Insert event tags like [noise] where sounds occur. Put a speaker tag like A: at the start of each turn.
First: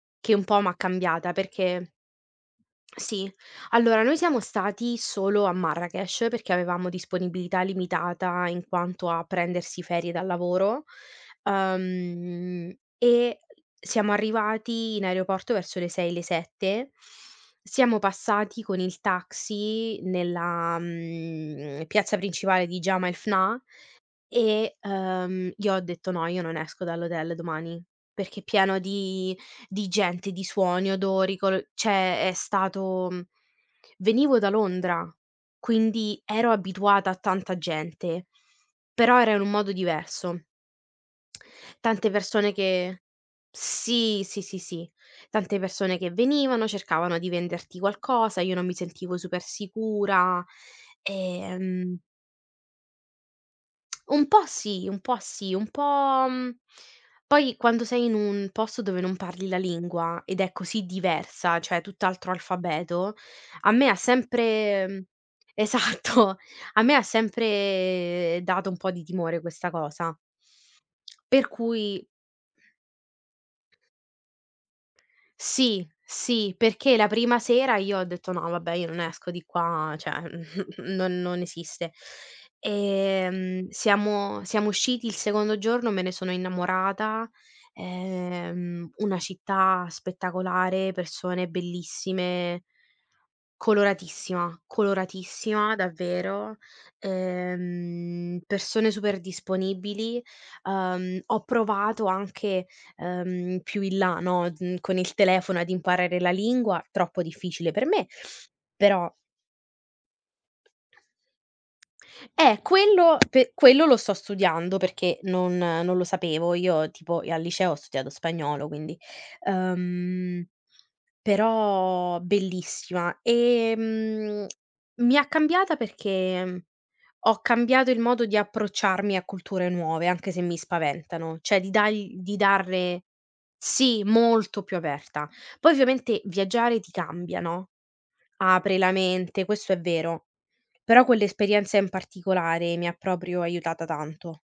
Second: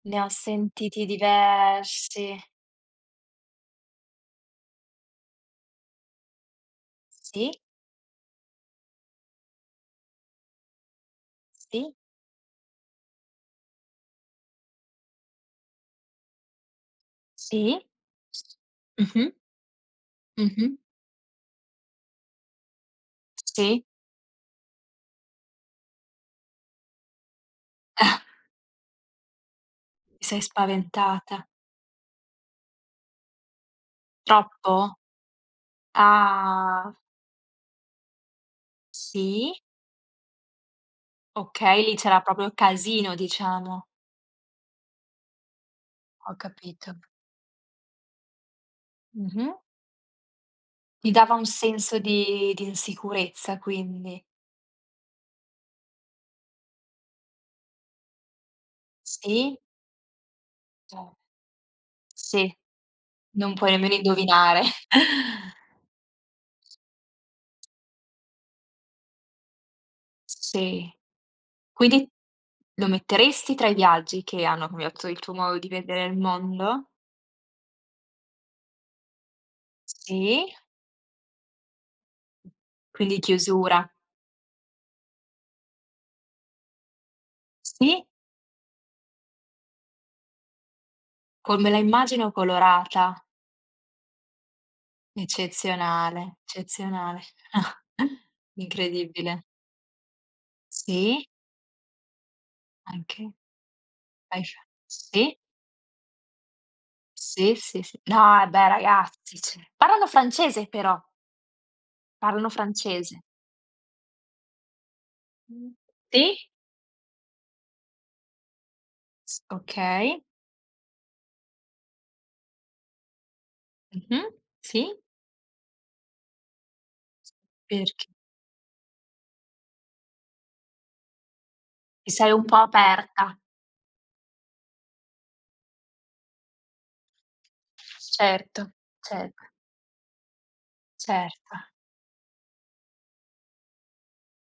A: Ne ho
B: Che un po' m'ha
A: sentiti
B: cambiata perché
A: diversi.
B: sì, allora noi siamo stati solo a Marrakech perché avevamo
A: Sì.
B: disponibilità limitata, in quanto a prendersi ferie dal lavoro,
A: Sì.
B: uhm, e siamo arrivati in aeroporto verso le 6, le 7,
A: Sì.
B: siamo
A: S
B: passati con il
A: Mh-mh.
B: taxi
A: Mh-mh.
B: nella, mhmm, piazza principale di Jemaa el-Fna,
A: Sì.
B: e, uhm, io ho detto: "No, io non esco dall'hotel domani. Perché pieno di di
A: Ti
B: gente,
A: sei
B: di suoni, odori,
A: spaventata.
B: colo" cioè è stato mhmm, venivo da
A: Troppo?
B: Londra quindi ero
A: Ah.
B: abituata a tanta gente, però era un
A: Sì?
B: modo diverso.
A: Okay, lì
B: Tante
A: c'era proprio
B: persone che
A: casino diciamo.
B: sì, sì, sì, sì. Tante persone che
A: Ho
B: venivano,
A: capito.
B: cercavano di venderti qualcosa, io non mi sentivo super
A: Mh-mh.
B: sicura,
A: Ti dava
B: e,
A: un senso
B: ehm
A: di di insicurezza
B: [smacks lips]
A: quindi.
B: Un po' sì, un po' sì, un po' mhmm, poi quando sei in un posto dove non parli la
A: Sì.
B: lingua ed è così
A: Ce
B: diversa, cioè tutt'altro
A: Sì.
B: alfabeto,
A: Non
B: a
A: puoi
B: me
A: nemmeno
B: ha
A: indovinare. [chuckles]
B: sempre esatto, a me ha sempre dato un po' di timore questa cosa.
A: Sì.
B: Per cui
A: Quindi lo metteresti tra i viaggi che hanno cambiato il tuo modo di
B: Sì,
A: vedere il
B: sì,
A: mondo?
B: perché la prima sera io ho detto: "No vabbè io non esco di qua, cioè,
A: Sì.
B: [chuckles] non non esiste".
A: Quindi
B: Ehm,
A: chiusura.
B: siamo siamo usciti il secondo giorno, me ne sono innamorata.
A: Sì?
B: Ehm, una città spettacolare, persone
A: Come la immagino
B: bellissime.
A: colorata.
B: Coloratissima, coloratissima
A: Eccezionale,
B: davvero,
A: eccezionale. [chuckles]
B: ehm, persone super
A: Incredibile.
B: disponibili. Uhm,
A: Sì.
B: ho provato anche,
A: Anche.
B: ehm, più in là, no,
A: [unintelligible]
B: mhmm, con il
A: sì.
B: telefono ad imparare la lingua- troppo
A: Sì,
B: difficile
A: sì,
B: per
A: sì.
B: me-
A: No, eh beh
B: però
A: ragazzi, cioè parlano francese però. Parlano
B: Eh, quello
A: francese.
B: pe quello lo sto studiando, perché non
A: Mh,
B: non lo
A: si.
B: sapevo. Io tipo e al liceo ho studiato spagnolo quindi...
A: S okay.
B: uhm, però bellissima.
A: Mh-mh.
B: Ehm,
A: Sì?
B: mi ha cambiata perché, mhmm,
A: S
B: ho cambiato il
A: perch
B: modo di approcciarmi a culture nuove anche se mi spaventano; cioè di
A: Ti
B: dargl
A: sei
B: di
A: un po'
B: darle
A: aperta.
B: sì, molto più aperta. Poi ovviamente viaggiare ti cambia, no,
A: Certo,
B: apre la
A: ce
B: mente, questo è vero, però
A: Certo.
B: quell'esperienza in particolare mi ha proprio aiutata tanto.